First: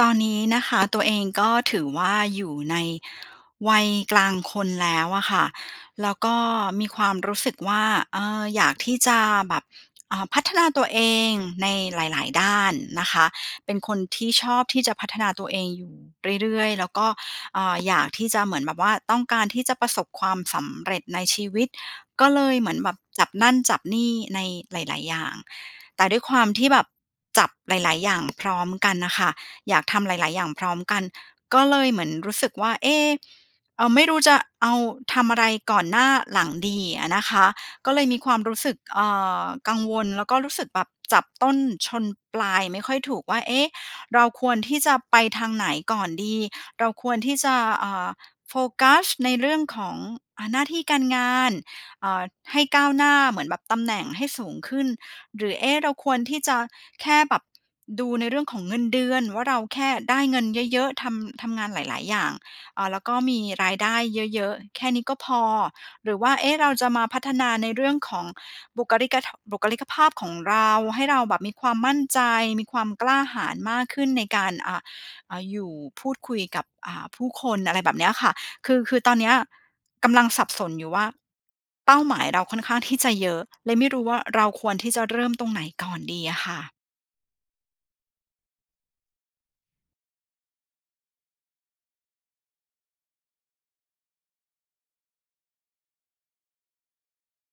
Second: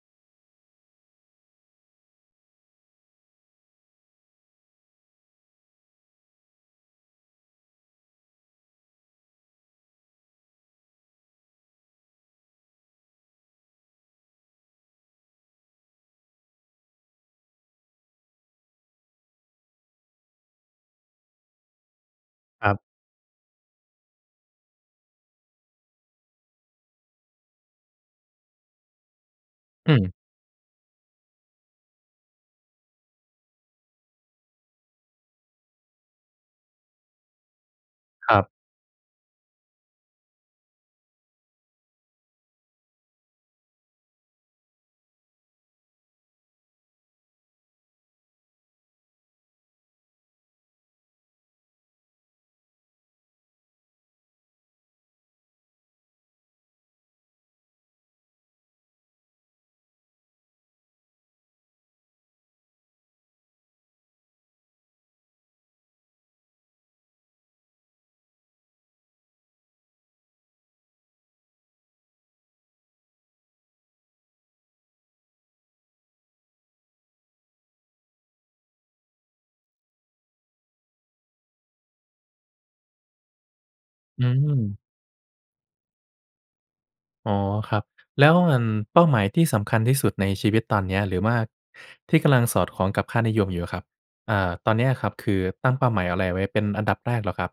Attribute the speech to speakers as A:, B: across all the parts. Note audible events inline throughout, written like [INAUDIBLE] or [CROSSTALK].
A: ตอนนี้นะคะ ตัวเองก็ถือว่าอยู่ในวัยกลางคนแล้วอะค่ะ แล้วก็มีความรู้สึกว่า เอ่อ อยากที่จะแบบ เอ่อ พัฒนาตัวเองในหลาย ๆ ด้านนะคะ เป็นคนที่ชอบที่จะพัฒนาตัวเองอยู่เรื่อย ๆ แล้วก็ อ่า อยากที่จะเหมือนแบบว่าต้องการที่จะประสบความสำเร็จในชีวิต ก็เลย
B: ค
A: เห
B: ร
A: มื
B: ั
A: อ
B: บ
A: นแบบจับนั่น จับนี่ ในหลาย ๆ อย่าง แต่ด้วยความที่แบบจับหลาย ๆ อย่าง พร้อมกันน่ะค่ะ อยาก
B: อื
A: ทำห
B: ม
A: ลาย ๆ อย่างพร้อมกัน ก็เลยเหมือนรู้สึกว่า เอ๊ะ อ ไม่รู้จะเอา ทำอะไรก่อนหน้า หลัง ดีอะนะคะ ก็เลยมีค
B: ค
A: ว
B: ร
A: า
B: ั
A: ม
B: บ
A: รู้สึก เอ่อ กังวลแล้วก็รู้สึกแบบจับต้นชนปลายไม่ค่อยถูกว่า เอ๊ะ เราควรที่จะไปทางไหนก่อนดี เราควรที่จะ อ่า โฟกัสในเรื่องของ อ่า หน้าที่การงาน เอ่อ ให้ก้าวหน้าเหมือนแบบตำแหน่งให้สูงขึ้น หรือ เอ๊ะ เราควรที่จะแค่แบบดูในเรื่องของเงินเดือนว่าเราแค่ได้เงินเยอะ ๆ ทำ ทำงานหลาย ๆ อย่าง อ่า แล้วก็มีรายได้เยอะ ๆ แค่นี้ก็พอ หรือว่า เอ๊ะ เราจะมาพัฒนาในเรื่องของบุคลิก ท บุคลิกภาพของเรา ให้เราแบบมีความมั่นใจ มีความกล้าหาญมากขึ้น ในการ อ่า อ อยู่ พูดคุยกับ อ่า ผู้คน อะไรแบบเนี้ยค่ะ คือ คือตอนเนี้ยกำลังสับสนอยู่ว่า เป้าหมายเราค่อนข้างที่จะเยอะ เลยไม่รู้ว่า
B: อื
A: เราควร
B: ม
A: ที่จะเริ่มตรงไหนก่อนดีอะค่ะ?
B: อ๋อ ครับ แล้ว อั่น เป้าหมายที่สำคัญที่สุดในชีวิตตอนเนี้ย หรือว่าที่กำลังสอดคล้องกับค่านิยมอยู่อะครับ อ่า ตอนเนี้ยครับคือตั้งเป้าหมายอะไรไว้เป็นอันดับแรกเหรอครับ?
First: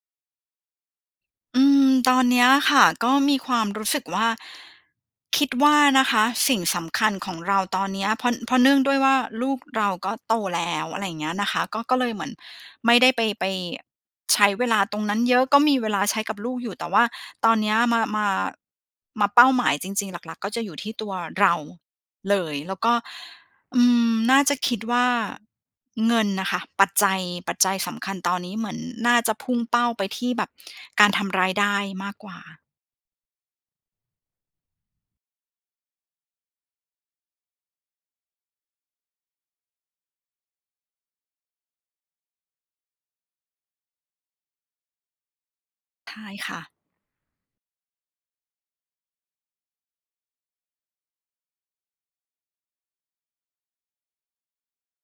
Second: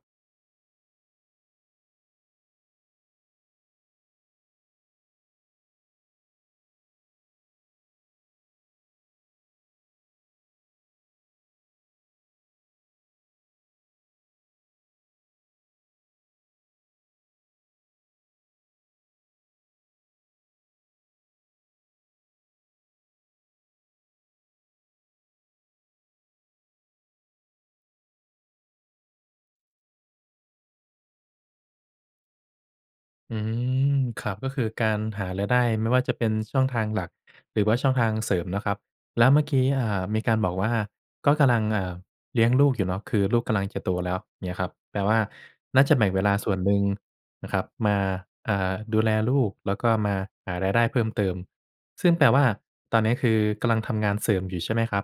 A: อืม ตอนเนี้ยค่ะ ก็มีความรู้สึกว่า คิดว่านะคะสิ่งสำคัญของเราตอนเนี้ย เพราะ เพราะเนื่องด้วยว่า ลูกเราก็โต แล้ว อะไรอย่างเงี้ยนะคะ ก็ ก็เลยเหมือนไม่ได้ไป ไปใช้เวลาตรงนั้นเยอะ ก็มีเวลาใช้กับลูกอยู่ แต่ว่าตอนเนี้ยมา มา มาเป้าหมายจริง ๆ หลัก ๆ ก็จะอยู่ที่ตัวเราเลย แล้วก็ อืม น่าจะคิดว่า เงินน่ะค่ะ ปัจจัย ปัจจัยสำคัญตอนนี้เหมือนน่าจะพุ่งเป้าไปที่แบบการทำรายได้มากกว่า
B: อืม ครับ ก็คือการหารายได้ ไม่ว่าจะเป็น ช ช่องทางหลัก หรือว่าช่องทางเสริมเนาะครับ แล้วเมื่อกี้ อ่า มีการบอกว่า ก็กำลัง อ่า เลี้ยงลูกอยู่เนาะ คือลูกกำลังจะโตแล้ว เงี้ยครับ แปลว่า น่าจะแบ่ง
A: ค
B: เว
A: ่า
B: ลา
A: ย
B: ส
A: ค
B: ่ว
A: ่
B: น
A: ะ
B: หนึ่งนะครับมา อ่า ดูแลลูก แล้วก็มาหารายได้เพิ่มเติม ซึ่งแปลว่า ตอนเนี้ยคือกำลังทำงานเสริมอยู่ ใช่ไหมครับ?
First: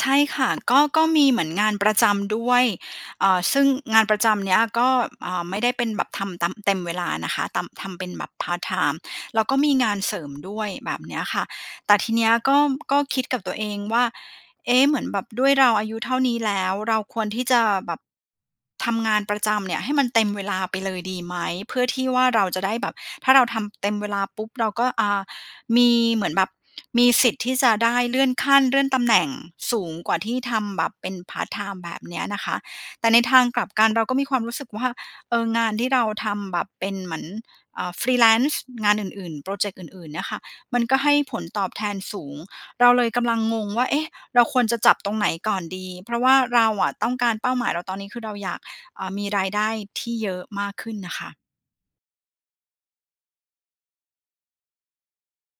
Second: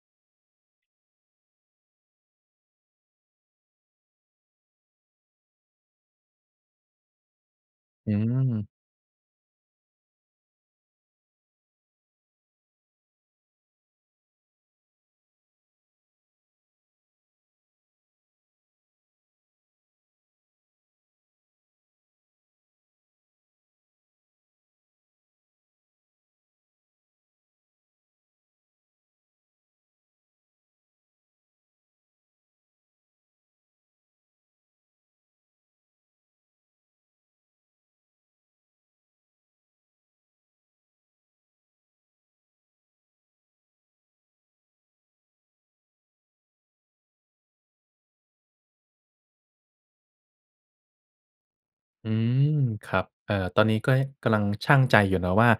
A: ใช่ค่ะ ก็ ก็มีเหมือนงานประจำด้วย อ่า ซึ่งงานประจำเนี่ยก็ อ่า ไม่ได้เป็นแบบทำตาม เต็มเวลานะคะ ตาม ทำเป็
B: อ
A: น
B: ื
A: แบบพาร์ต
B: ม
A: ไทม์ แล้วก็มีงานเสริมด้วยแบบเนี้ยค่ะ แต่ทีเนี้ยก็ ก็คิดกับตัวเองว่า เอ๊ะ เหมือนแบบด้วยเราอายุเท่านี้แล้ว เราควรที่จะแบบ ทำงานประจำเนี่ยให้มันเต็มเวลาไปเลยดีไหม? เพื่อที่ว่าเราจะได้แบบ ถ้าเราทำเต็มเวลาปุ๊บ เราก็ อ่า มีเหมือนแบบ มีสิทธิ์ที่จะได้เลื่อนขั้น เลื่อนตำแหน่งสูงกว่าที่ทำแบบเป็นพาร์ตไทม์ แบบเนี้ยนะคะ แต่ในทางกลับกันเราก็มีความรู้สึกว่า เอ่อ งานที่เราทำแบบเป็นเหมือน เอ่อ freelance งานอื่น ๆ พรอเจกต์อื่น ๆ เนี่ยค่ะ มันก็ให้ผลตอบแทนสูง เราเลยกำลังงงว่า เอ๊ะ เราควรจะจับตรงไหนก่อนดี เพราะว่าเราอะต้องการ เป้าหมายเราตอนนี้คือเราอยาก เอ่อ มีรายได้ที่เยอะมากขึ้นน่ะค่ะ
B: อืม ครับ เอ่อ ตอนนี้ก็กำลัง ชั่งใจอยู่นะว่า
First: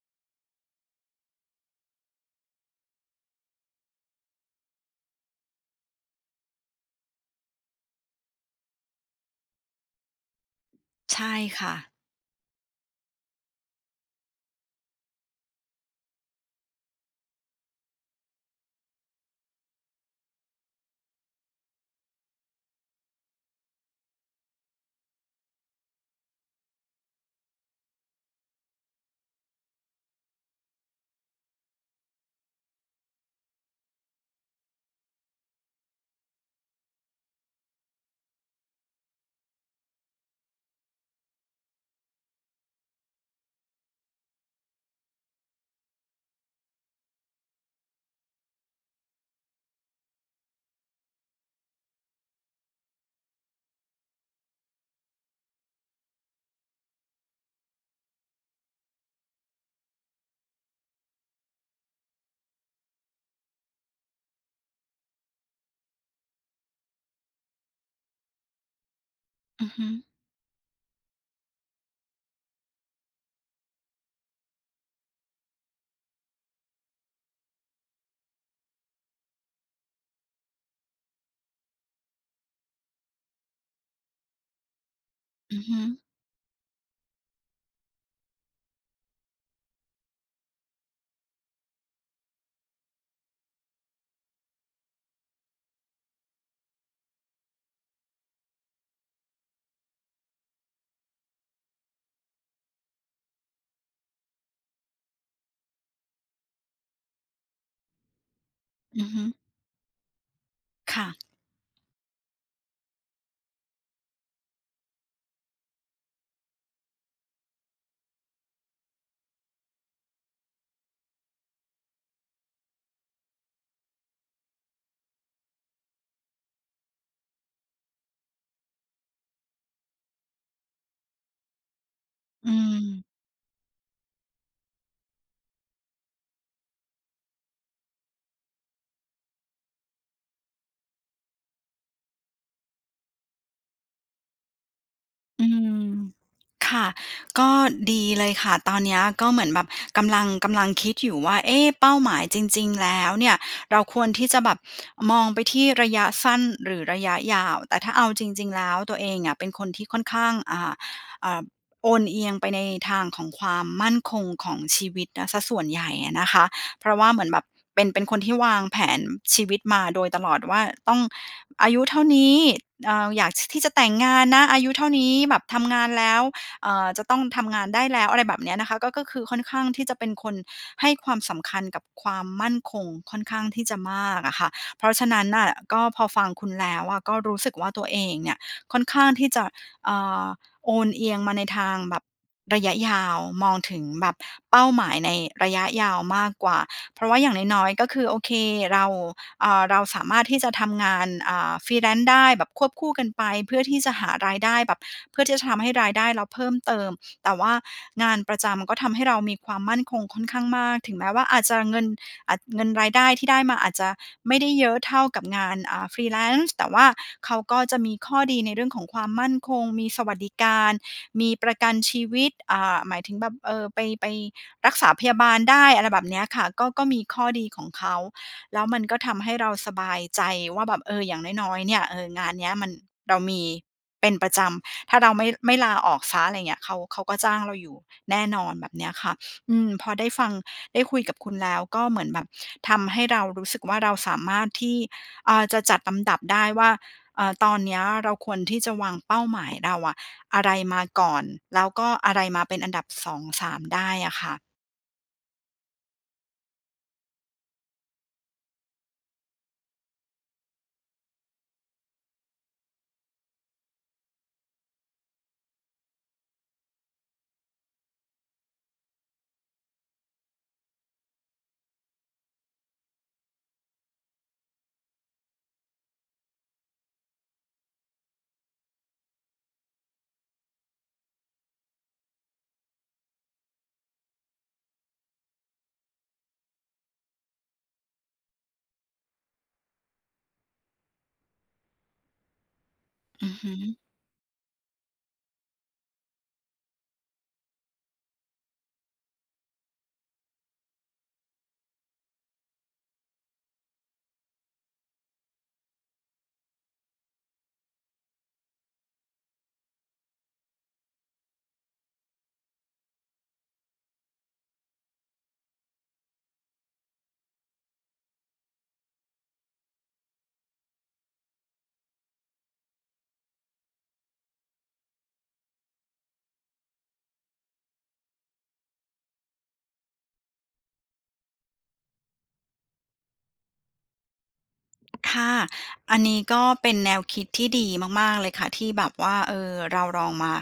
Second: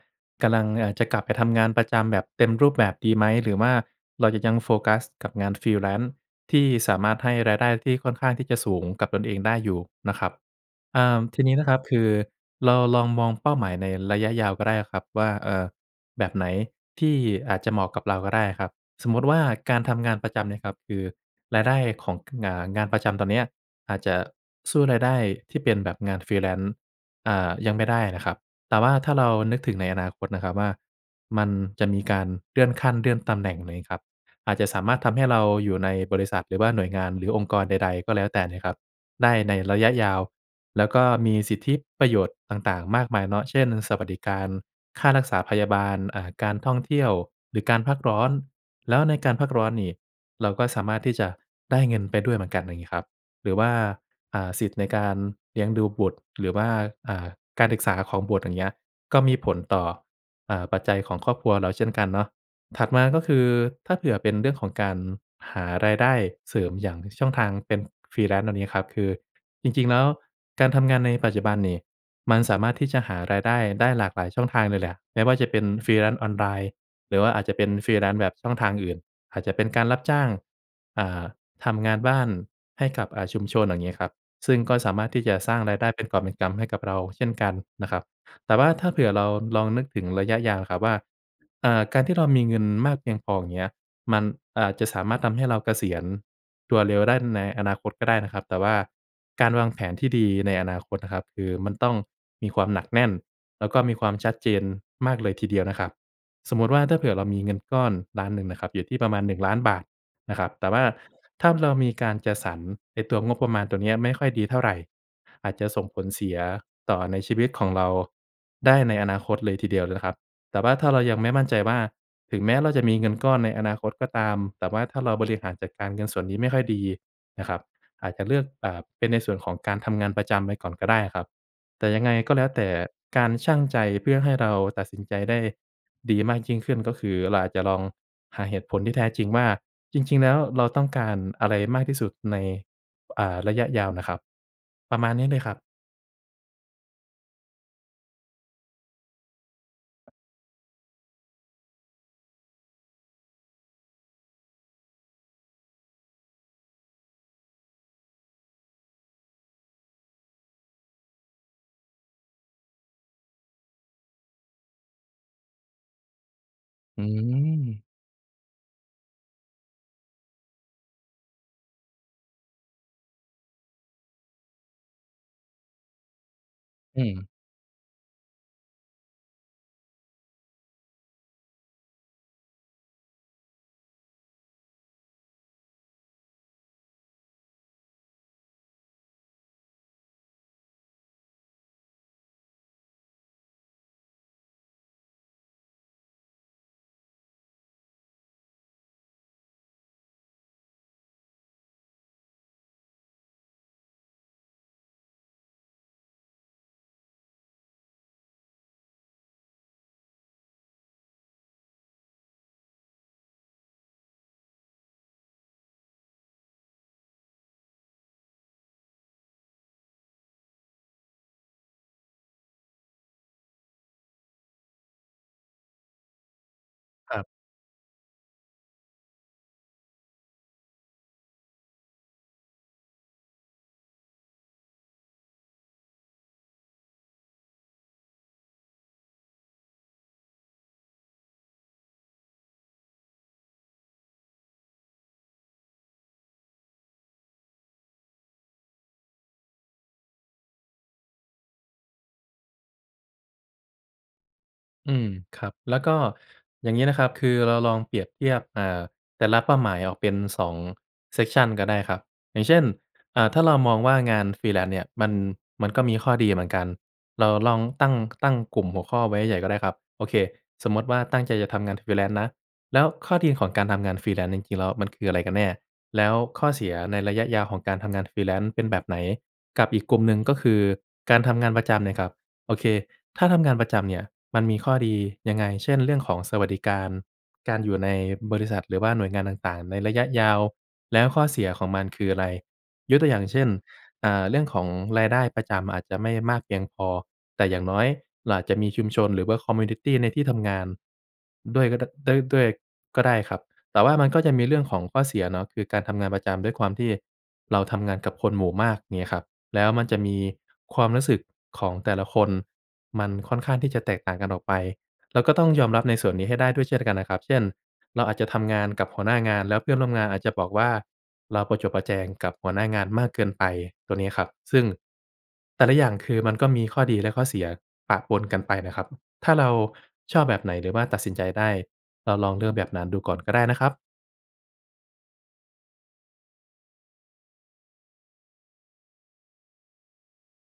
B: กำลัง เอ่อ จะกลับไปทำงานประจำแบบเต็มรูปแบบดีไหม หรือว่าเราจะยังโฟกัสกับงาน freelance ที่สามารถให้รายได้ที่ค่อนข้างที่จะสูงกับตนเองได้อยู่นะครับ เอ่
A: ใ
B: อ
A: ช่
B: ทีนี้
A: ค
B: นะ
A: ่
B: ครับ
A: ะ
B: คือเราลองมองเป้าหมายในระยะยาวก็ได้อะครับว่า เอ่อ แบบไหนที่อาจจะเหมาะกับเราก็ได้อะครับ สมมุติว่าการทำงานประจำเนี่ยครับคือรายได้ของ อ่า ประจำตอนเนี้ยอาจจะสู้รายได้ที่เป็นแบบงาน freelance อ่า ยังไม่ได้นะครับ แต่ว่าถ้าเรานึกถึงในอนาคตนะครับว่า มันจะมีการเลื่อนขั้นเลื่อนตำแหน่ง ไรงี้ครับ อาจจะสามารถทำให้เราอยู่ในบริษัท หรือว่าหน่วยงาน หรือองค์กรใด ๆ ก็แล้วแต่นะครับได้ในระยะยาว แล้วก็มีสิทธิประโยชน์ต่าง ๆ มากมายเนาะ เช่น สวัสดิการค่ารักษาพยาบาล อ่า การท่องเที่ยว หรือการพักร้อน แล้วในการพักร้อนนี่เราก็สามารถที่จะได้เงินไปด้วยเหมือนกัน อย่างนี้ครับ หรือว่า อ่า สิทธิ์ในการเลี้ยงดูบุตร หรือว่า อ่า การศึกษาของบุตร อย่างเงี้ย ก็มีผลต่อ เอ่อ ปัจจัยของครอบครัวเราเช่นกันเนาะ ถัดมาก็คือ ถ้าเผื่อเป็นเรื่องของการหารายได้เสริมอย่างช่องทางเป็น freelance ตรงนี้ครับ คือ
A: อื
B: จ
A: อฮ
B: ริ
A: ึ
B: ง ๆ แล้วการทำงานในปัจจุบันนี่มันสามารถที่จะหารายได้ได้หลากหลายช่องทางเลยแหละ ไม่ว่าจะเป็น freelance ออนไลน์ หรือว่าอาจจะเป็น freelance แบบช่องทางอื่น อาจจะเป็นการรับจ้าง อ่า ทำงานบ้านให้กับ อ่า ชุมชน อย่างเงี้ยครับ ซึ่งก็สามารถที่จะสร
A: อ
B: ้า
A: ื
B: ง
A: อฮ
B: ราย
A: ึ
B: ได้เป็นกอบเป็นกำ ให้กับเราเช่นกันนะครับ แต่ว่าถ้าเผื่อเราลองนึกถึงระยะยาวครับว่า อ่า การที่เรามีเงินมากเพียงพอ อย่างเงี้ย มันอาจจะสามารถทำให้เราเกษียณตัวเร็วได้ในอนาคตก็ได้นะครับ แต่ว่าการวางแผนที่ดีในอนาคตนะครับ คือมันต้องมีความหนักแน่น แล้วก็มีความชัดเจนมากเลยทีเดียวนะครับ สมมุติว่าถ้าเผื่อเรามีเงินก้อน 1,000,000 นะครับ อยู่ที
A: อ
B: ่
A: ื
B: ป
A: อ
B: ระม
A: ฮ
B: า
A: ึ
B: ณ ฿1,000,000 นะครับ แต่ว่า
A: ค่ะ [SMACKS LIPS]
B: ถ้าเรามีการจัดสรรไอ้ตัวงบประมาณตรงนี้ไม่ค่อยดีเท่าไร อาจจะส่งผลเสียต่อในชีวิตของเราได้ในอนาคตเลยทีเดียวเลยนะครับ แต่ว่าถ้าเรายังไม่มั่นใจว่า ถึงแม้เราจะมีเงินก้อนในอนาคตก็ตาม แต่ว่าถ้าเราบริหารจัดการเงินส่วนนี้ไม่ค่อยดีนะครับ อาจจะเลือก เอ่อ เป็นในส่วนของการทำงานประจำไว้ก่อนก็ได้อะครับ แต่ยังไงก็แล้
A: อื
B: วแต่
A: ม
B: การชั่งใจเพื่อให้เราตัดสินใจได้ดีมากยิ่งขึ้น ก็คือเราอาจจะลองหาเหตุผลที่แท้จริงว่าจริง ๆ แล้วเราต้องการอะไรมากที่สุดใน อ่า ระยะยาวน่ะครับ ประมาณนี้เล
A: อ
B: ย
A: ื
B: ครับ
A: ม ค่ะ ก็ดีเลยค่ะ ตอนเนี้ยก็เหมือนแบบกำลัง กำลังคิดอยู่ว่า เอ๊ะ เป้าหมายจริง ๆ แล้วเนี่ย เราควรที่จะแบบมองไปที่ระยะสั้นหรือระยะยาว แต่ถ้าเอาจริง ๆ แล้วตัวเองอะเป็นคนที่ค่อนข้าง อ่า อ่า โอนเอียงไปในทางของความมั่นคงของชีวิตนะเสียส่วนใหญ่อะนะคะ เพราะ
B: อื
A: ว่าเหมือนแบบ
B: ม
A: เป็น เป็นคนที่วางแผนชีวิตมาโดยตลอดว่า ต้องอายุเท่านี้ อ่า อยาก ท ที่จะแต่งงานนะอายุเท่านี้ แบบทำงานแล้ว เอ่อ
B: อื
A: จะต้อง
B: ม
A: ทำงานได้แล้ว อะไรแบบเนี้ยนะคะ ก็ ก็คือค่อนข้างที่จะเป็นคนให้ความสำคัญกับความมั่นคงค่อนข้างที่จะมากอะค่ะ เพราะฉะนั้นน่ะก็พอฟังคุณแล้วอะก็รู้สึกว่า ตัวเองเนี่ยค่อนข้างที่จะ เอ่อ โอนเอียงมาในทางแบบระยะยาว มองถึงแบบเป้าหมายในระยะยาวมากกว่า เพราะว่าอย่างน้อย ๆ ก็คือ โอเค เรา อ่า เราสามารถที่จะทำงาน อ่า freelance ได้แบบควบคู่กันไป เพื่อที่จะหารายได้แบบ เพื่อที่จะทำให้รายได้เราเพิ่มเติม แต่ว่างานประจำมันก็ทำให้เรามีความมั่นคงค่อนข้างมาก ถึงแม้ว่าอาจจะเงิน อ เงินรายได้ที่ได้มาอาจจะไม่ได้เยอะเท่ากับงาน อ่า freelance แต่ว่าเขาก็จะมีข้อดีในเรื่องของความมั่นคง มีสวัสดิการ มีประกันชีวิต อ่า หมายถึงแบบ เอ่อ ไป ไปรักษาพยาบาลได้ อะไรแบบเนี้ยค่ะ ก็ ก็มี
B: ค
A: ข
B: รั
A: ้อ
B: บ
A: ดีของเขา แล้วมันก็ทำให้เราสบายใจว่าแบบ เออ อย่างน้อย ๆ เนี่ย เออ งานเนี้ยมัน เรามีเป็นประจำ ถ้าเราไม่ ไม่ลาออกเสีย อะไรอย่างเงี้ย เขา เขาก็จ้างเราอยู่แน่นอน แบบเนี้ยค่ะ อืม พอได้ฟัง ได้คุยกับคุณแล้วก็เหมือนแบบทำให้เรารู้สึกว่า เราสามารถที่ เอ่อ จะจัดลำดับได้ว่า เอ่อ ตอนเนี้ยเราควรที่จะวางเป้าหมายเราอะ อะไรมาก่อน แล้วก็อะไรมาเป็นอันดับ 2 3 ได้อะค่ะ
B: อืม ครับ แล้วก็อย่างงี้นะครับ คือเราลองเปรียบเทียบ เอ่อ แต่ละเป้าหมายออกเป็น 2 section ก็ได้ครับ อย่างเช่น อ่า ถ้าเรามองว่างาน freelance เนี่ย มัน มันก็มีข้อดีเหมือนกัน เราลองตั้ง ตั้งกลุ่มหัวข้อไว้ใหญ่ ๆ ก็ได้ครับ โอเค สมมุติว่าตั้งใจจะทำงาน freelance นะ แล้วข้อดีของการทำงาน freelance จริง ๆ แล้วมันคืออะไรกันแน่ แล้วข้อเสียในระยะยาวของการทำงาน freelance เป็นแบบไหน กับอีกกลุ่มหนึ่งก็คือการทำงานประจำเนี่ยครับ โอเค ถ้าทำงานประจำเนี่ย มันมีข้อดียังไง เช่น เรื่องของสวัสดิการ การอยู่ในบริษัท หรือว่าหน่วยงานต่าง ๆ ในระยะยาว แล้วข้อเสียของมันคืออะไร ยกตัวอย่า
A: อ
B: ง
A: ือ
B: เช
A: ฮ
B: ่น
A: ึ
B: อ่า เรื่องของรายได้ประจำอาจจะไม่มากเพียงพอ แต่อย่างน้อยเราอาจจะมีชุมชน หรือว่า คอมมิวนิตี ในที่ทำงานด้วยก็ ด ด้วย ด้วยก็ได้ครับ แต่ว่ามันก็จะมีเรื่องของข้อเสียเนาะ คือการทำงานประจำ ด้วยความที่เราทำงานกับคนหมู่มาก เงี้ยครับ แล้วมันจะมีความรู้สึกของแต่ละคน มันค่อนข้างที่จะแตกต่างกันออกไป เราก็ต้องยอมรับในส่วนนี้ให้ได้ด้วยเช่นกันนะครับ เช่น เราอาจจะทำงานกับหัวหน้างาน แล้วเพื่อนร่วมงานอาจจะบอกว่า เราประจบประแจงกับหัวหน้างานมากเกินไป ตรงนี้ครับ ซึ่งแต่ละอย่างคือ มันก็มีข้อดีและข้อเสียปะปนกันไปนะครับ ถ้าเราชอบแบบไหน หรือว่าตัดสินใจได้ เราลองเลือกแบบนั้นดูก่อนก็ได้นะครับ
A: ค่ะ อันนี้ก็เป็นแนวคิดที่ดีมาก ๆ เลยค่ะ ที่แบบว่า เอ่อ เราลองมา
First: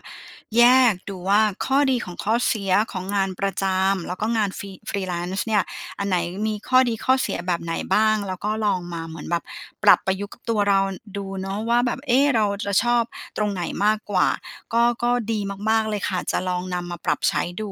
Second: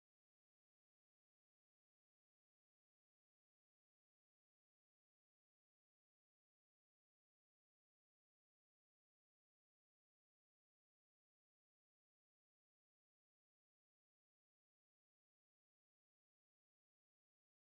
A: แยกดูว่า ข้อดีของข้อเสียของ งานประจำ แล้วก็งาน Free Freelance เนี่ย อันไหนมีข้อดีข้อเสียแบบไหนบ้าง? แล้วก็ลองมาเหมือนแบบปรับประยุกต์กับตัวเราดูเนาะว่าแบบ เอ๊! เราจะชอบตรงไหนมากกว่า? ก็ ก็ดีมาก ๆ เลยค่ะ จะลองนำมาปรับใช้ดู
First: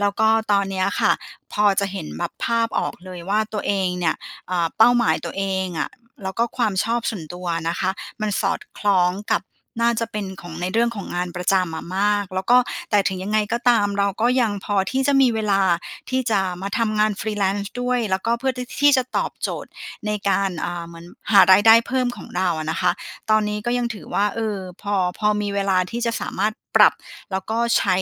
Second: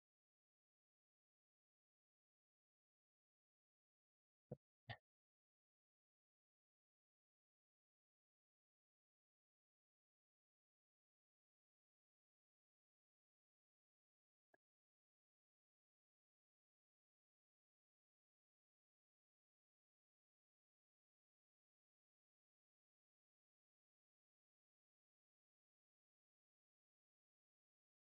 A: แล้วก็ตอนเนี้ยค่ะ พอจะเห็นแบบภาพออก เลยว่า ตัวเองเนี่ย เอ่อ เป้าหมายตัวเองอะ แล้วก็ความชอบส่วนตัวอะนะคะ มันสอดคล้องกับน่าจะเป็นของ ในเรื่องของงานประจำอะมาก แล้วก็ แต่ถึงยังไงก็ตาม เราก็ยังพอที่จะมีเวลา ที่จะมาทำงาน Freelance ด้วย แล้วก็เพื่อ ท ที่จะตอบโจทย์ในการ อ่า เหมือนหารายได้เพิ่มของเราอะนะคะ ตอนนี้ก็ยังถือว่า เออ พอ พอมีเวลา ที่จะสามารถปรับ แล้วก็ใช้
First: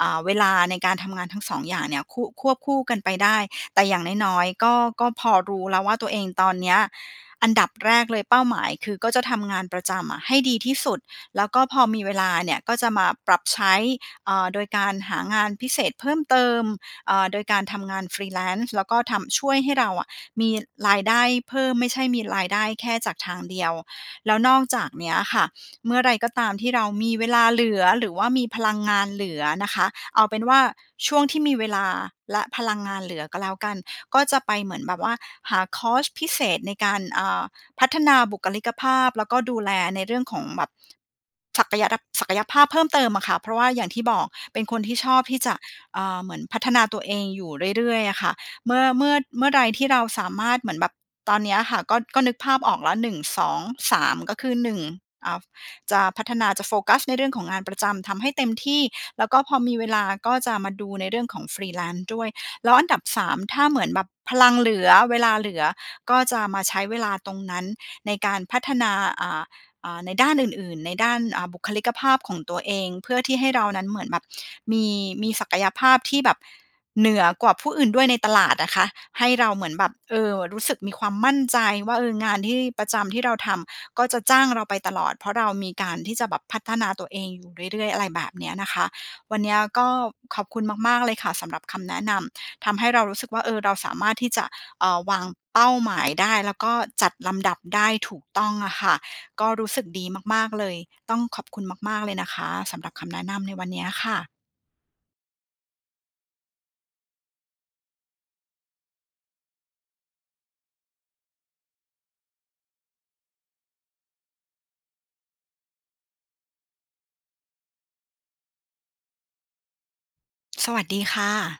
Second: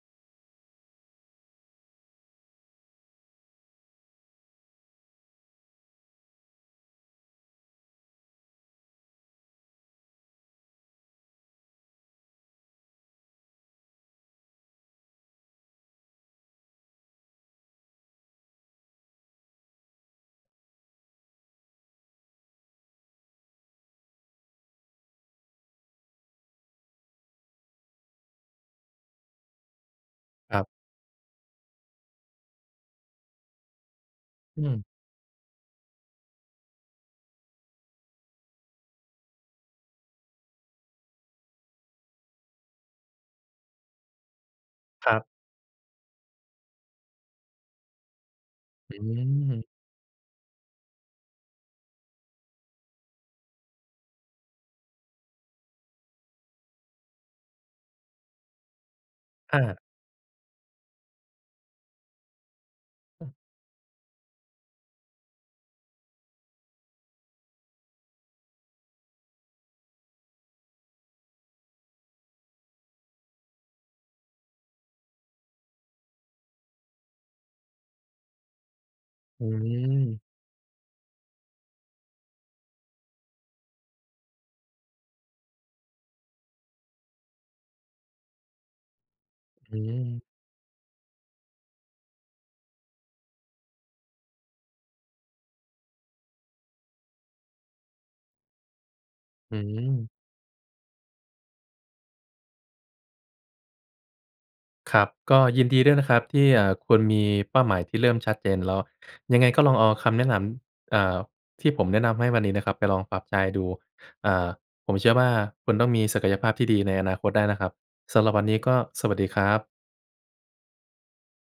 A: อ่า เวลาในการทำงานทั้งสองอย่างเนี่ย คุ ควบคู่กันไปได้ แต่อย่างน้อย ๆ ก็ ก็พอรู้แล้วว่า ตัวเองตอนเนี้ย อันดับแรกเลยเป้าหมาย คือ ก็จะทำงานประจำอะให้ดีที่สุด แล้วก็พอมีเวลาเนี่ย ก็จะมาปรับใช้ เอ่อ โดยการหางานพิเศษเพิ่มเติม อ่า โดยการทำงาน Freelance แล้วก็ทำ ช่วยให้เราอะมีรายได้เพิ่ม ไม่ใช่มีรายได้แค่จากทางเดียว แล้วนอกจากเนี้ยค่ะ เมื่อไรก็ตามที่เรามีเวลาเหลือ หรือว่ามีพลังงานเหลือนะคะ เอาเป็นว
B: ค
A: ่
B: ร
A: า
B: ับ
A: ช่วงที่มีเวลา และพลังงานเหลือก็แล้วกัน ก็จะไป
B: อื
A: เหมือ
B: ม
A: นแบบว่าหาคอร์สพิเศษในการ อ่า พัฒนาบุคลิกภาพ แล้วก็ดูแลในเรื่องของแบบศักยะระ ศักยภาพเพิ่มเติมอะค่ะ เพราะว่าอย่างที่บอก เป็นคนที่ช
B: ครั
A: อบ
B: บ
A: ที่จะ อ่า เหมือนพัฒนาตัวเองอยู่เรื่อย ๆ อะค่ะเมื่อ
B: อื
A: เมื่อ เมื่อใ
B: ม
A: ดที่เราสามารถ เหมือนแบบตอนเนี้ยอะค่ะ ก็ ก็นึกภาพออกแล้ว 1 2 3 ก็คือ 1 อ่า จะพัฒนา จะโฟกัสในเรื่องของงานประจำทำให้เต็มที่ แล้วก็พ
B: อ
A: อมี
B: า
A: เวลา ก็จะมาดูในเรื่องของ Freelance ด้วย แล้วอันดับ ส
B: อื
A: า
B: อ
A: ม ถ้าเหมือนแบบพลังเหลือ เวลาเหลือ ก็จะมาใช้เวลาตรงนั้นในการพัฒนา อ่า อ่า ในด้านอื่น ๆ ในด้าน อ่า บุคลิกภาพของตัวเอง เพื่อที่ให้เรานั้นเหมือนแบบมี มีศักยภาพที่แบบเหนือกว่าผู้อื่นด้วยในตลาดนะคะ ให้
B: อื
A: เราเหมือนแบบ เอ
B: อ
A: อ รู้สึกมีความมั่นใจว่า เออ งานที่ประจำที่เราทำ ก็จะจ้างเราไปตลอด เพราะเรามีการที่จะแบบพัฒนาตัวเองอยู่เรื่อย ๆ อะไรแบบเนี้ยนะคะ วันเนี้ย
B: อ
A: ก
B: ื
A: ็
B: อ
A: ขอบคุณมาก ๆ เลยค่ะ สำหรับคำแนะนำ ทำให้เรารู้สึกว่า เออ เราสามารถที่จะ เอ่อ วางเป้าหมายได้ แล้วก็จัดลำดับได้ถูกต้องอะค่ะ ก็
B: อื
A: รู้สึกด
B: อ
A: ีมาก ๆ เลย ต้องขอบคุณมาก ๆ เลยนะคะ สำหรับคำแนะนำในวันเนี้ยค่ะ
B: ครับ ก็ยินดีด้วยนะครับที่ อ่า คุณมีเป้าหมายที่เริ่มชัดเจนแล้ว ยังไงก็ลองเอาคำแนะนำ อ่า ที่ผมแนะนำให้วันนี้นะครับ ไปลองปรับใช้ดู อ่า ผมเชื่อว่า คุณต้องมีศักยภาพที่ดีในอนาคตได้นะครับ สำหรับวันนี้ก็สวัสดีครับ
A: สวัสดีค่ะ